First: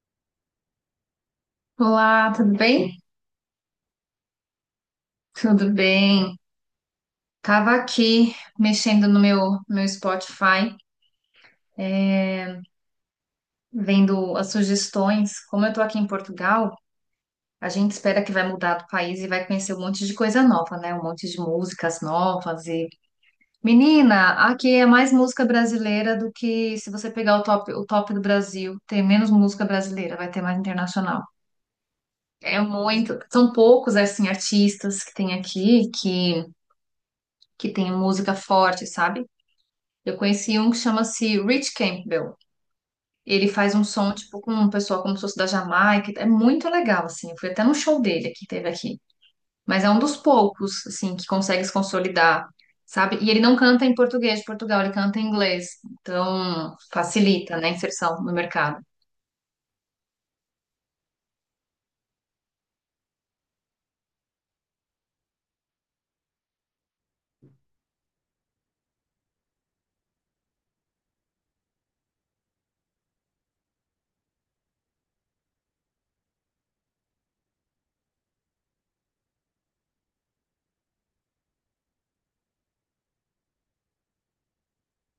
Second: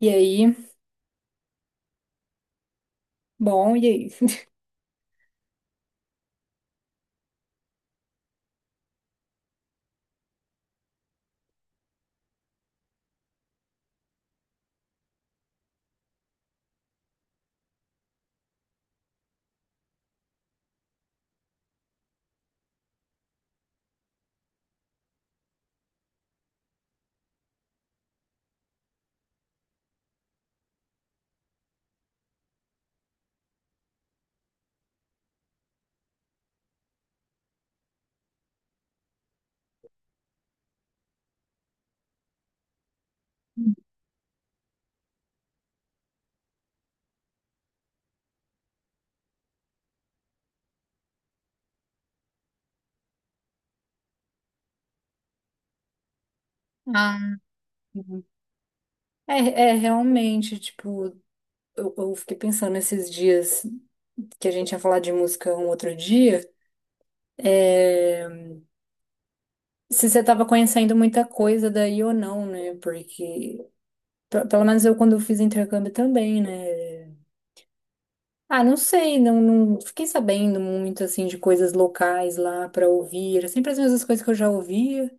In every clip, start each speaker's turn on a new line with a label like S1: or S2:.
S1: E aí?
S2: Olá, tudo bem?
S1: Bom, e aí?
S2: Tudo bem. Tava aqui mexendo no meu Spotify, vendo as sugestões. Como eu tô aqui em Portugal, a gente espera que vai mudar do país e vai conhecer um monte de coisa nova, né? Um monte de músicas novas Menina, aqui é mais música brasileira do que se você pegar o top do Brasil, tem menos música brasileira, vai ter mais internacional. É muito, são poucos assim artistas que tem aqui que tem música forte, sabe? Eu conheci um que chama-se Rich Campbell. Ele faz um som, tipo, com um pessoal como se fosse da Jamaica. É muito legal, assim. Eu fui até num show dele que teve aqui. Mas é um dos poucos, assim, que consegue se consolidar, sabe? E ele não canta em português de Portugal, ele canta em inglês. Então,
S1: Ah,
S2: facilita, né, a inserção no mercado.
S1: É, é realmente, tipo, eu fiquei pensando esses dias que a gente ia falar de música um outro dia, é, se você tava conhecendo muita coisa daí ou não, né? Porque, pelo menos eu quando eu fiz intercâmbio também, né? Ah, não sei, não, não fiquei sabendo muito, assim, de coisas locais lá pra ouvir. Era sempre as mesmas coisas que eu já ouvia.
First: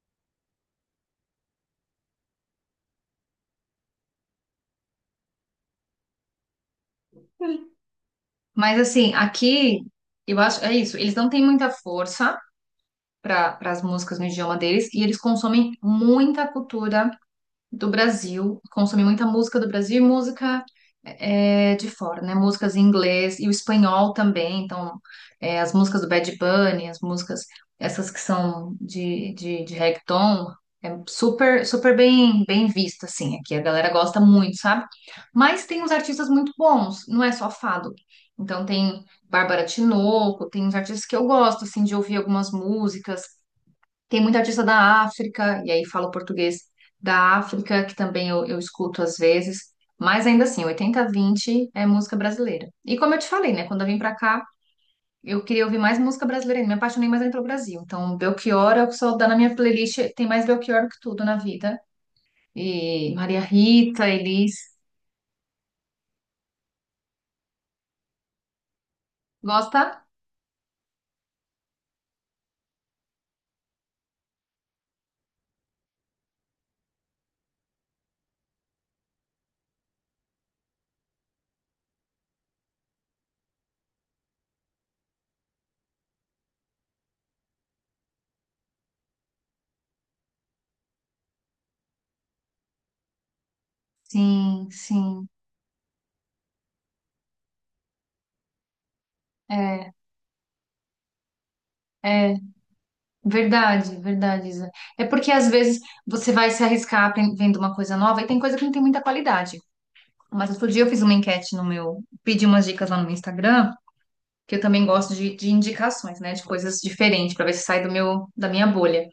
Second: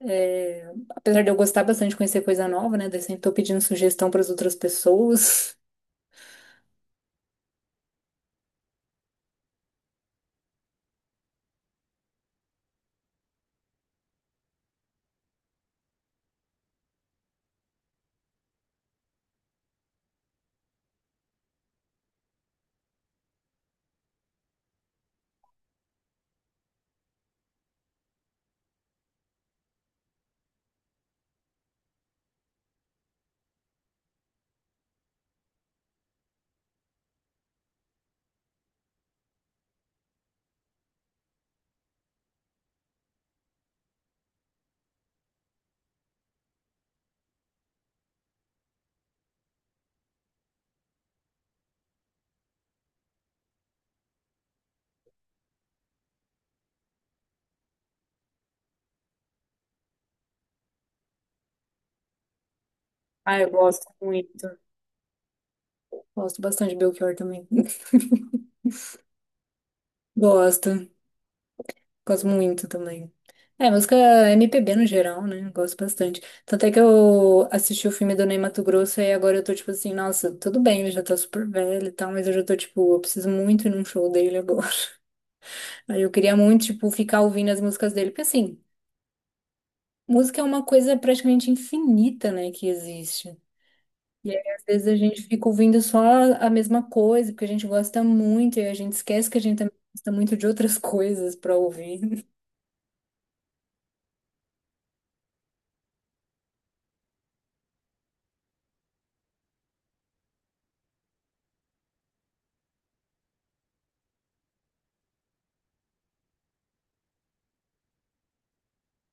S1: É, apesar de eu gostar bastante de conhecer coisa nova, né? Daí sempre tô pedindo sugestão para as outras pessoas.
S2: Mas, assim, aqui, eu acho, é isso. Eles não têm muita força para as músicas no idioma deles e eles consomem muita cultura do Brasil, consumi muita música do Brasil e música de fora, né? Músicas em inglês e o espanhol também. Então, as músicas do Bad Bunny, as músicas, essas que são de reggaeton, é super, super bem vista, assim. Aqui a galera gosta muito, sabe? Mas tem uns artistas muito bons, não é só fado. Então, tem Bárbara Tinoco, tem uns artistas que eu gosto, assim, de ouvir algumas músicas. Tem muita artista da África, e aí falo português da África, que também eu escuto às vezes, mas ainda assim, 80-20 é música brasileira. E como eu te falei, né, quando eu vim pra cá, eu queria ouvir mais música brasileira, ainda, me apaixonei mais ainda pelo Brasil. Então, Belchior é o que só dá na minha playlist, tem mais Belchior do que tudo na vida. E
S1: Ah,
S2: Maria
S1: eu gosto
S2: Rita,
S1: muito.
S2: Elis.
S1: Gosto bastante de Belchior também.
S2: Gosta?
S1: Gosto, gosto muito também. É, música MPB no geral, né? Gosto bastante. Tanto é que eu assisti o filme do Ney Matogrosso e agora eu tô tipo assim, nossa, tudo bem, ele já tá super velho e tal, mas eu já tô tipo, eu preciso muito ir num show dele agora. Aí eu queria muito, tipo, ficar ouvindo as músicas dele, porque assim, música é uma coisa praticamente infinita, né, que existe. E aí, às
S2: Sim,
S1: vezes, a gente
S2: sim.
S1: fica ouvindo só a mesma coisa, porque a gente gosta muito, e a gente esquece que a gente também
S2: É,
S1: gosta muito de outras coisas para ouvir.
S2: é verdade, verdade, Isa. É porque às vezes você vai se arriscar vendo uma coisa nova e tem coisa que não tem muita qualidade. Mas outro dia eu fiz uma enquete no meu, pedi umas dicas lá no meu Instagram, que eu também gosto de indicações, né, de coisas diferentes, para ver se sai do meu, da minha bolha.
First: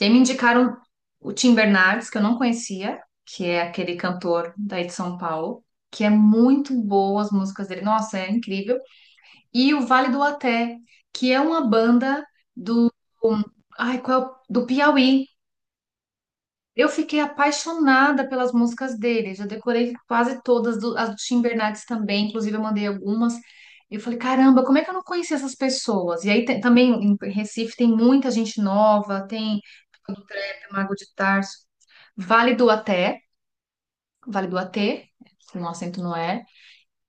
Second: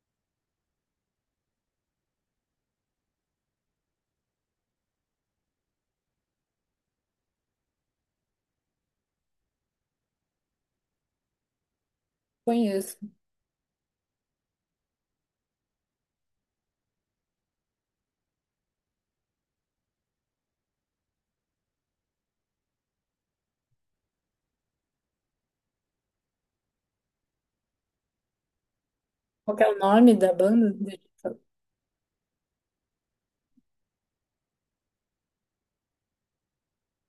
S2: E aí me indicaram o Tim Bernardes, que eu não conhecia, que é aquele cantor daí de São Paulo, que é muito boa as músicas dele, nossa, é incrível. E o Vale do Até, que é uma banda do,
S1: Conheço.
S2: ai, qual, do Piauí. Eu fiquei apaixonada pelas músicas dele. Já decorei quase todas, as do Tim Bernardes também, inclusive eu mandei algumas. Eu falei, caramba, como é que eu não conhecia essas pessoas? E aí também em Recife tem muita gente nova,
S1: Qual
S2: tem
S1: que é o nome
S2: do
S1: da banda?
S2: Trap, Mago
S1: Deixa
S2: de
S1: eu ver.
S2: Tarso, Vale do Até, Vale do Atê, se o acento não é,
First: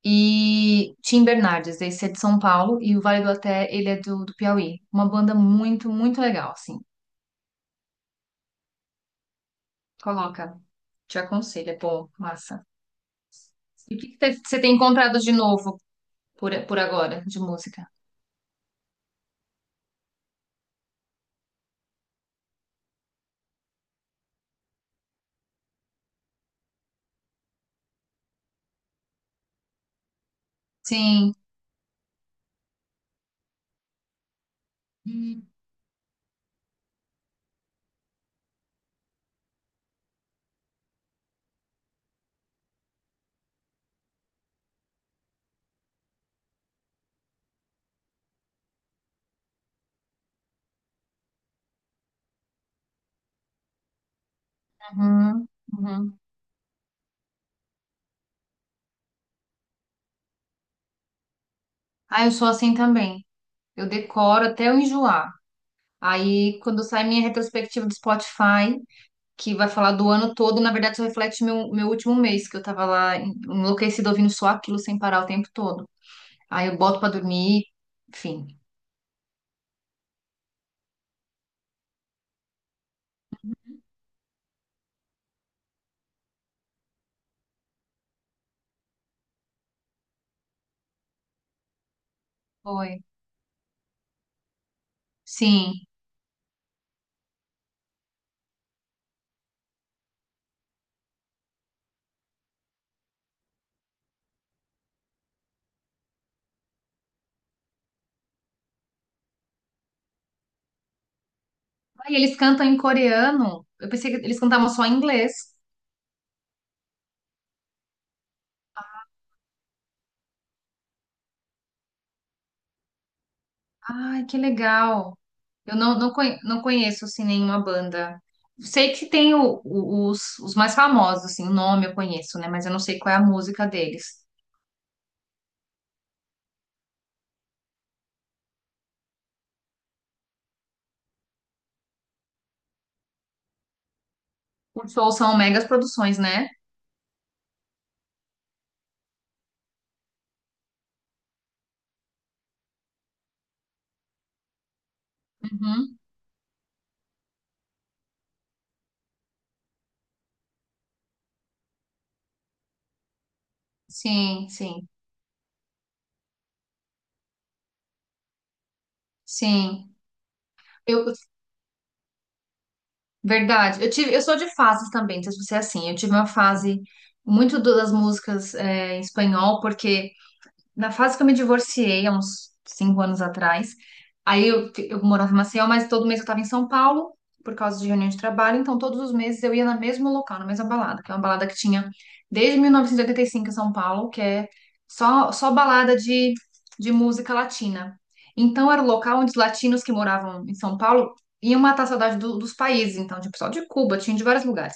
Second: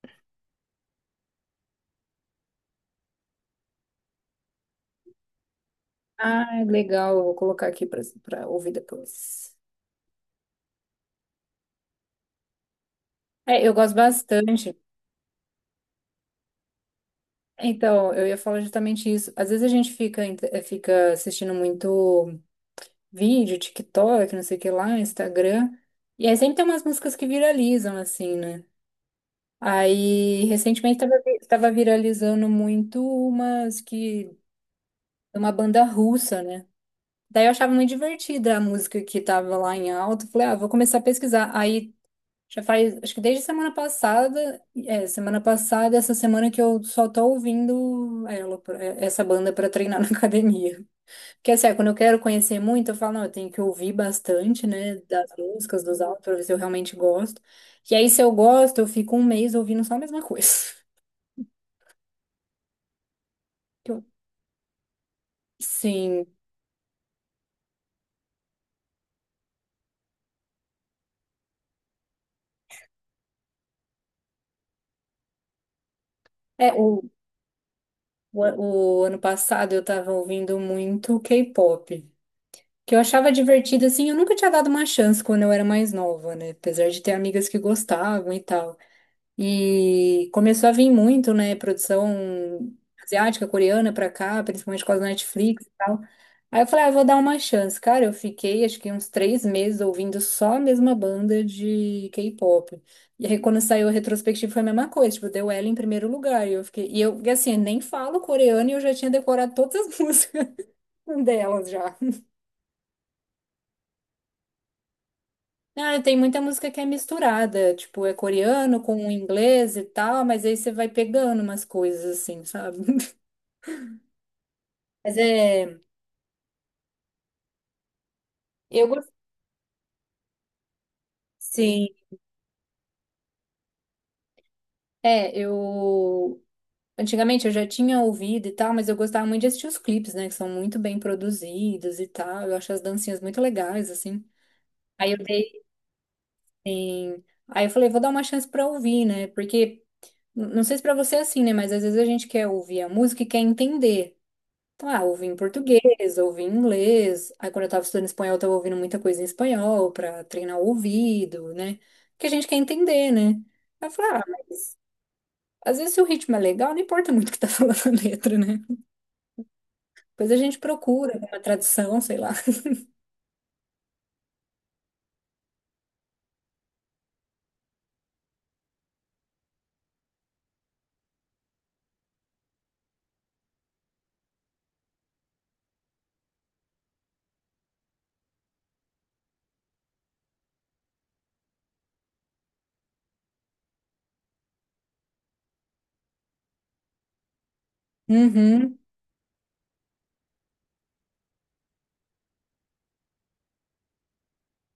S2: e Tim Bernardes, esse é de São Paulo, e o Vale do Até, ele é do Piauí. Uma banda muito, muito legal,
S1: Ah,
S2: assim.
S1: legal, eu vou colocar aqui para ouvir depois.
S2: Coloca, te aconselho, é bom, massa.
S1: É, eu
S2: E
S1: gosto
S2: o que que você tem
S1: bastante.
S2: encontrado de novo por agora, de música?
S1: Então, eu ia falar justamente isso. Às vezes a gente fica, fica assistindo muito vídeo, TikTok, não sei o que lá, Instagram, e aí sempre tem umas músicas que viralizam, assim, né? Aí, recentemente,
S2: Sim.
S1: estava viralizando muito umas que… Uma banda russa, né? Daí eu achava muito divertida a música que tava lá em alta. Falei, ah, vou começar a pesquisar. Aí, já faz… Acho que desde semana passada… É, semana passada, essa semana que eu só tô ouvindo ela, essa banda pra treinar na academia. Porque, assim, é, quando eu quero conhecer muito, eu falo, não, eu tenho que ouvir bastante, né? Das
S2: Uhum,
S1: músicas, dos
S2: uhum.
S1: álbuns, pra ver se eu realmente gosto. E aí, se eu gosto, eu fico um mês ouvindo só a mesma coisa.
S2: Ah, eu sou assim também. Eu decoro até eu enjoar.
S1: Sim.
S2: Aí, quando sai minha retrospectiva do Spotify, que vai falar do ano todo, na verdade só reflete meu último mês, que eu tava lá enlouquecida ouvindo só aquilo sem parar o tempo todo. Aí
S1: É,
S2: eu boto
S1: o,
S2: pra dormir, enfim.
S1: o, o ano passado eu tava ouvindo muito K-pop, que eu achava divertido, assim, eu nunca tinha dado uma chance quando eu era mais nova, né? Apesar de ter amigas que gostavam e tal. E começou a vir muito, né, produção
S2: Foi.
S1: asiática, coreana pra cá, principalmente por causa da Netflix e
S2: Sim.
S1: tal. Aí eu falei, ah, vou dar uma chance. Cara, eu fiquei acho que uns 3 meses ouvindo só a mesma banda de K-pop. E aí quando saiu a retrospectiva foi a mesma coisa, tipo, deu ela em primeiro lugar. E eu fiquei, e assim, nem falo coreano e eu já tinha decorado todas as músicas delas já.
S2: Aí eles cantam em coreano. Eu pensei que eles cantavam só em inglês.
S1: Ah, tem muita música que é misturada, tipo, é coreano com inglês e tal, mas aí você vai pegando umas coisas assim, sabe?
S2: Ai, que
S1: Mas
S2: legal. Eu
S1: é,
S2: não, não, conhe- Não conheço, assim, nenhuma banda.
S1: eu
S2: Sei que
S1: gostei.
S2: tem os mais famosos, assim, o nome
S1: Sim,
S2: eu conheço, né? Mas eu não sei qual é a música deles.
S1: eu antigamente eu já tinha ouvido e tal, mas eu gostava muito de assistir os clipes, né, que são muito bem produzidos e tal. Eu acho as dancinhas muito legais assim.
S2: Os
S1: Aí eu
S2: shows são
S1: dei,
S2: megas produções, né?
S1: aí eu falei, vou dar uma chance pra ouvir, né? Porque não sei se pra você é assim, né, mas às vezes a gente quer ouvir a música e quer entender. Então, ah, ouvi em
S2: Uhum.
S1: português, ouvi em inglês. Aí quando eu tava estudando espanhol, eu tava ouvindo muita coisa em espanhol pra treinar o ouvido, né? Porque a gente quer entender, né? Aí eu falei, ah,
S2: Sim, sim,
S1: às vezes, se o ritmo é legal, não importa muito o que tá falando a letra, né?
S2: sim.
S1: Depois a gente
S2: Eu,
S1: procura uma tradução, sei lá.
S2: verdade. Eu tive, eu sou de fases também, não sei se você é assim. Eu tive uma fase muito das músicas em espanhol, porque na fase que eu me divorciei, há uns cinco anos atrás, aí eu morava em Maceió, mas todo mês eu estava em São Paulo, por causa de reunião de trabalho, então todos os meses eu ia no mesmo local, na mesma balada, que é uma balada que tinha desde 1985 em São Paulo, que é só balada de música latina. Então
S1: Uhum,
S2: era o local onde os latinos que moravam em São Paulo iam matar a saudade dos países, então tinha pessoal de Cuba, tinha de vários lugares.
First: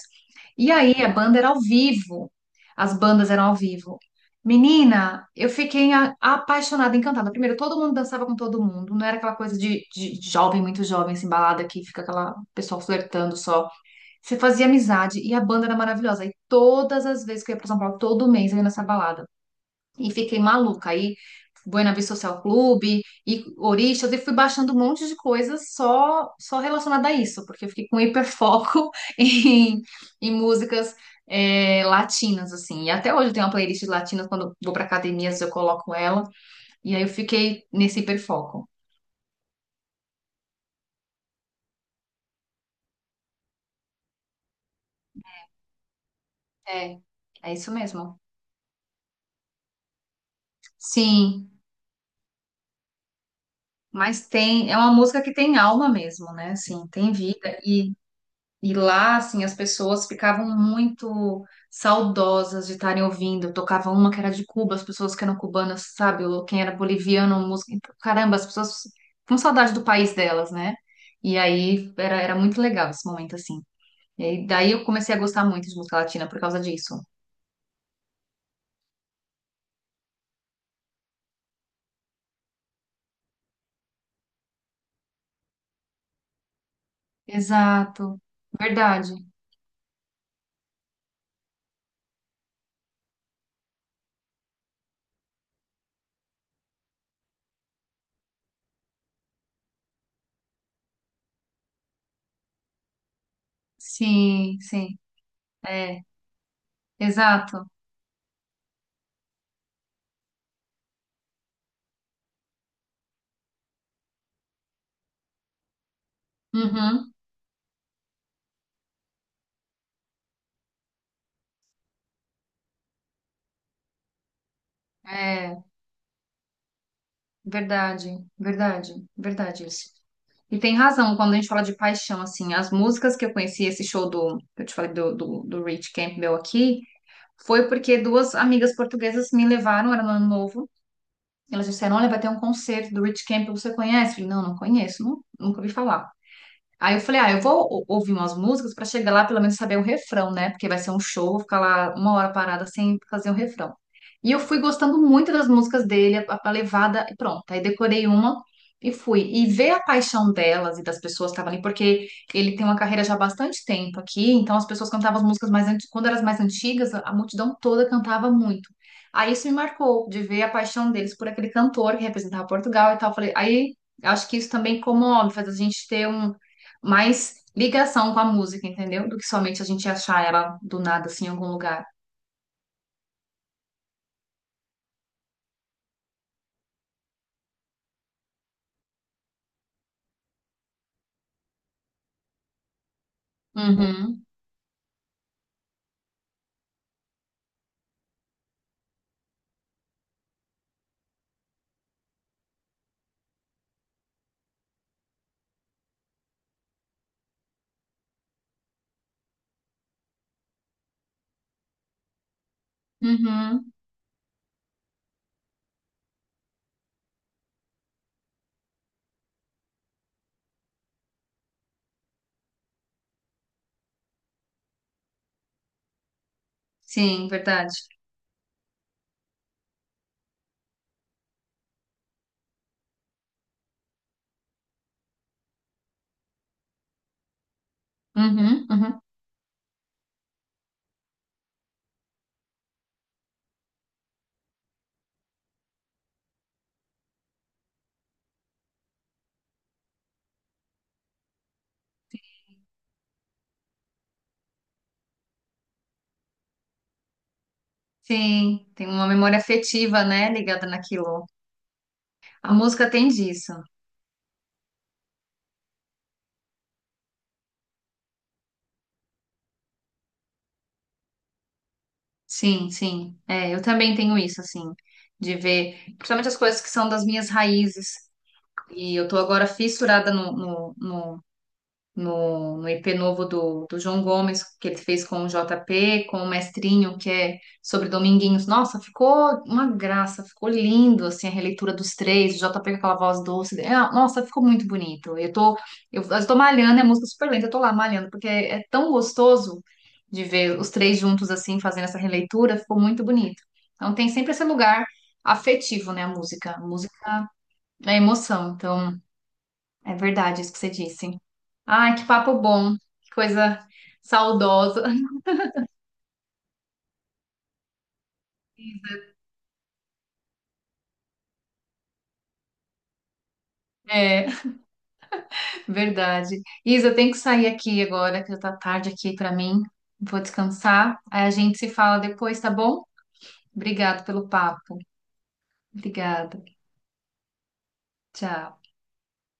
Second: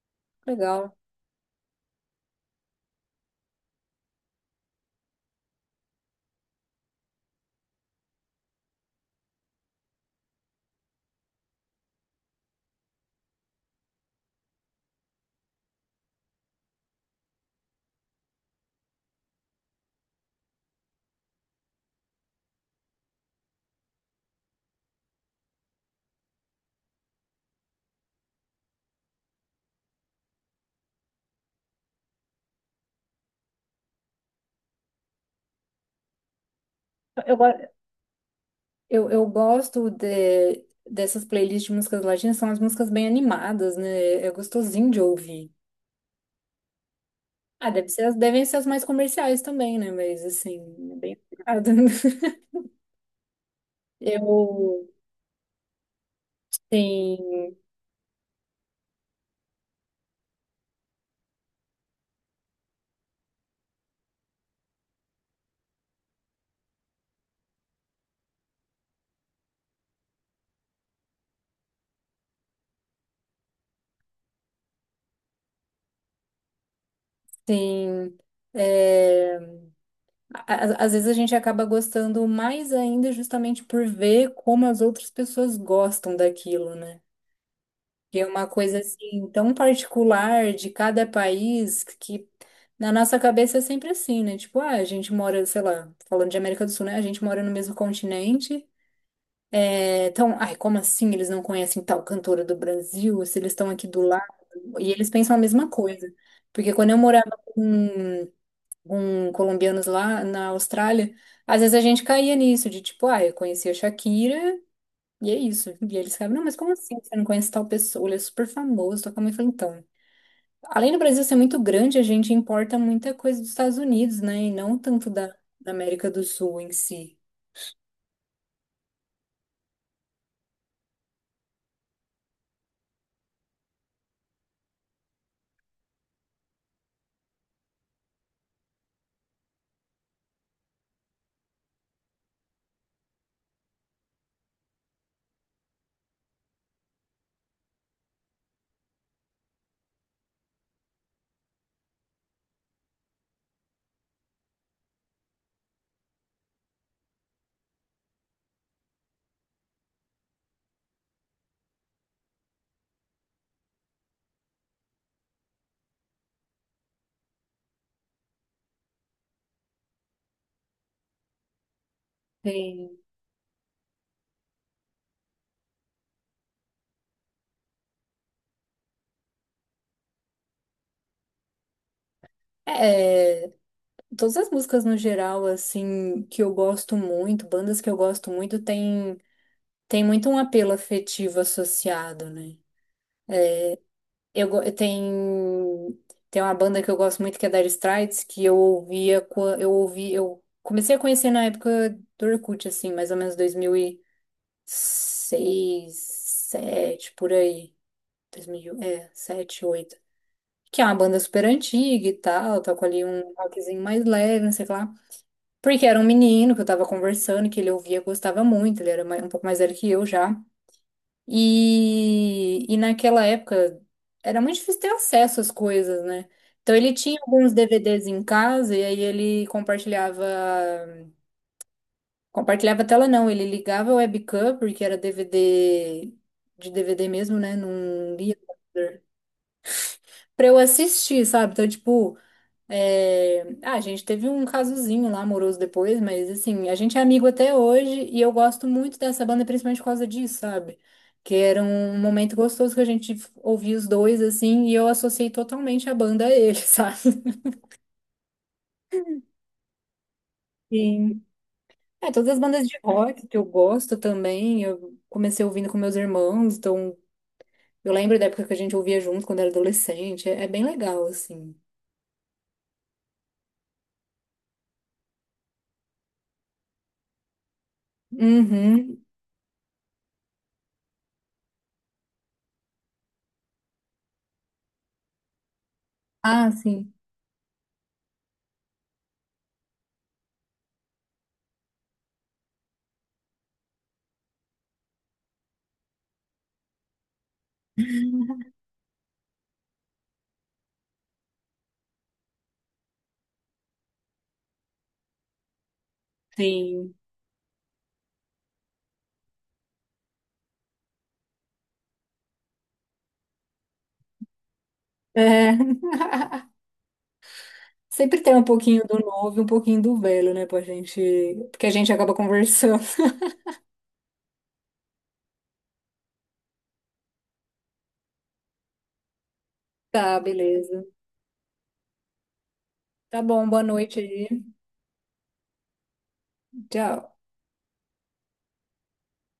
S2: E aí
S1: legal.
S2: a banda era ao vivo. As bandas eram ao vivo. Menina, eu fiquei apaixonada, encantada. Primeiro, todo mundo dançava com todo mundo, não era aquela coisa de jovem, muito jovem, assim, balada que fica aquela pessoa flertando só. Você fazia amizade e a banda era maravilhosa. E todas as vezes que eu ia pra São Paulo, todo mês eu ia nessa balada. E fiquei maluca. Aí, Buena Vista Social Clube e Orixás, e fui baixando um monte de coisas só relacionada a isso, porque eu fiquei com hiperfoco em, em músicas latinas, assim. E até hoje eu tenho uma playlist de latinas, quando eu vou para academias eu coloco ela, e aí eu
S1: Eu, go-
S2: fiquei nesse hiperfoco.
S1: eu gosto de, dessas playlists de músicas latinas, são as músicas bem animadas, né? É gostosinho de ouvir.
S2: É, é
S1: Ah,
S2: isso
S1: deve ser,
S2: mesmo.
S1: devem ser as mais comerciais também, né? Mas, assim, é bem…
S2: Sim,
S1: animado.
S2: mas tem, é
S1: Eu…
S2: uma música que tem alma mesmo, né? Assim, tem
S1: Tem…
S2: vida. E lá, assim, as pessoas ficavam muito saudosas de estarem ouvindo. Eu tocava uma que era de Cuba, as pessoas que eram cubanas, sabe? Ou quem era boliviano, música. Então, caramba, as pessoas com saudade do país delas, né? E aí era muito legal esse momento, assim. Daí eu comecei a gostar muito de música latina por causa disso.
S1: Tem… às vezes a gente acaba gostando mais ainda justamente por ver como as outras pessoas gostam daquilo, né? Que
S2: Exato.
S1: é uma coisa
S2: Verdade.
S1: assim tão particular de cada país que na nossa cabeça é sempre assim, né? Tipo, ah, a gente mora, sei lá, falando de América do Sul, né? A gente mora no mesmo continente. Então, ai, como assim eles não conhecem tal cantora do Brasil? Se eles estão aqui do lado?
S2: Sim,
S1: E
S2: sim.
S1: eles pensam a mesma
S2: É,
S1: coisa. Porque quando eu morava com
S2: exato.
S1: com colombianos lá na Austrália, às vezes a gente caía nisso, de tipo, ah, eu conheci a Shakira e é isso. E eles ficavam, não, mas como assim?
S2: Uhum.
S1: Você não conhece tal pessoa? Ele é super famoso, toca muito. Eu falei, então, além do Brasil ser muito grande, a gente importa muita coisa dos Estados Unidos, né? E não tanto
S2: É.
S1: da América do Sul em si.
S2: Verdade, verdade, verdade isso. E tem razão quando a gente fala de paixão, assim, as músicas que eu conheci, esse show do, que eu te falei do Rich Campbell aqui, foi porque duas amigas portuguesas me levaram, era no ano novo, elas disseram, olha, vai ter um concerto do Rich Campbell, você conhece? Eu falei, não, não conheço, nunca ouvi falar. Aí eu falei, ah, eu vou ouvir umas músicas pra chegar lá pelo menos saber o refrão, né? Porque vai ser um show, vou ficar lá uma hora parada sem fazer o refrão. E eu fui gostando muito das músicas dele, a levada, e pronto. Aí decorei uma e fui. E ver a paixão delas e das pessoas que estavam ali, porque ele tem uma carreira já há bastante tempo aqui, então as pessoas cantavam as músicas mais antigas, quando eram as mais antigas, a multidão toda cantava muito. Aí isso me marcou, de ver a paixão deles por aquele cantor que representava Portugal
S1: Tem.
S2: e tal. Falei, aí acho que isso também comove, faz a gente ter um mais ligação com a música, entendeu? Do que somente a gente achar ela do nada, assim, em algum lugar.
S1: É, todas as músicas no geral, assim, que eu gosto muito, bandas que eu gosto muito, tem muito um apelo afetivo associado, né?
S2: Uhum,
S1: Eu tem uma banda que eu gosto muito que é Dire Straits, que eu ouvia eu ouvi eu comecei a conhecer na época do Orkut assim, mais ou menos 2006, 2007 por aí. 2007, 2008 que é uma banda super antiga e tal, toco ali um
S2: uhum.
S1: rockzinho mais leve, não sei o que lá. Porque era um menino que eu tava conversando, que ele ouvia, gostava muito, ele era um pouco mais velho que eu já. E naquela época era muito difícil ter acesso às coisas, né? Então ele tinha
S2: Sim,
S1: alguns
S2: verdade.
S1: DVDs em casa e aí ele compartilhava, compartilhava a tela não, ele ligava a webcam porque era DVD de DVD mesmo, né? Não lia
S2: Uhum,
S1: computador.
S2: uhum.
S1: Pra eu assistir, sabe? Então, tipo, a gente teve um casozinho lá amoroso depois, mas assim, a gente é amigo até hoje e eu gosto muito dessa banda principalmente por causa disso, sabe? Que era um momento gostoso que a gente ouvia os dois assim e eu associei totalmente a banda a ele, sabe?
S2: Sim, tem uma memória afetiva, né, ligada
S1: Sim.
S2: naquilo.
S1: É, todas as
S2: A
S1: bandas de
S2: música tem
S1: rock que eu
S2: disso.
S1: gosto também, eu comecei ouvindo com meus irmãos, então eu lembro da época que a gente ouvia junto quando era adolescente, é, é bem legal assim.
S2: Sim, sim. É, eu também tenho isso, assim, de ver, principalmente as coisas que são das minhas raízes. E
S1: Uhum.
S2: eu tô agora fissurada no IP novo do João Gomes, que ele fez com o JP, com o
S1: Ah, sim.
S2: Mestrinho, que é sobre Dominguinhos. Nossa, ficou uma graça, ficou lindo, assim, a releitura dos três, o JP com aquela voz doce. É, nossa, ficou muito bonito. Eu tô malhando, é música super lenta, eu tô lá malhando, porque é tão gostoso de ver os três juntos, assim, fazendo essa releitura, ficou muito bonito. Então tem sempre esse lugar afetivo, né, a música. A
S1: Sim.
S2: música é emoção, então... É verdade isso que você disse. Ai, que papo bom, que coisa saudosa.
S1: É. Sempre tem um pouquinho do novo e um pouquinho do velho, né, pra gente. Porque a gente acaba conversando.
S2: É, verdade. Isa, eu tenho que sair aqui agora, que já tá tarde aqui pra mim.
S1: Tá,
S2: Vou
S1: beleza.
S2: descansar. Aí a gente se fala depois, tá bom?
S1: Tá bom, boa noite
S2: Obrigado
S1: aí.
S2: pelo papo. Obrigada.
S1: Tchau.
S2: Tchau.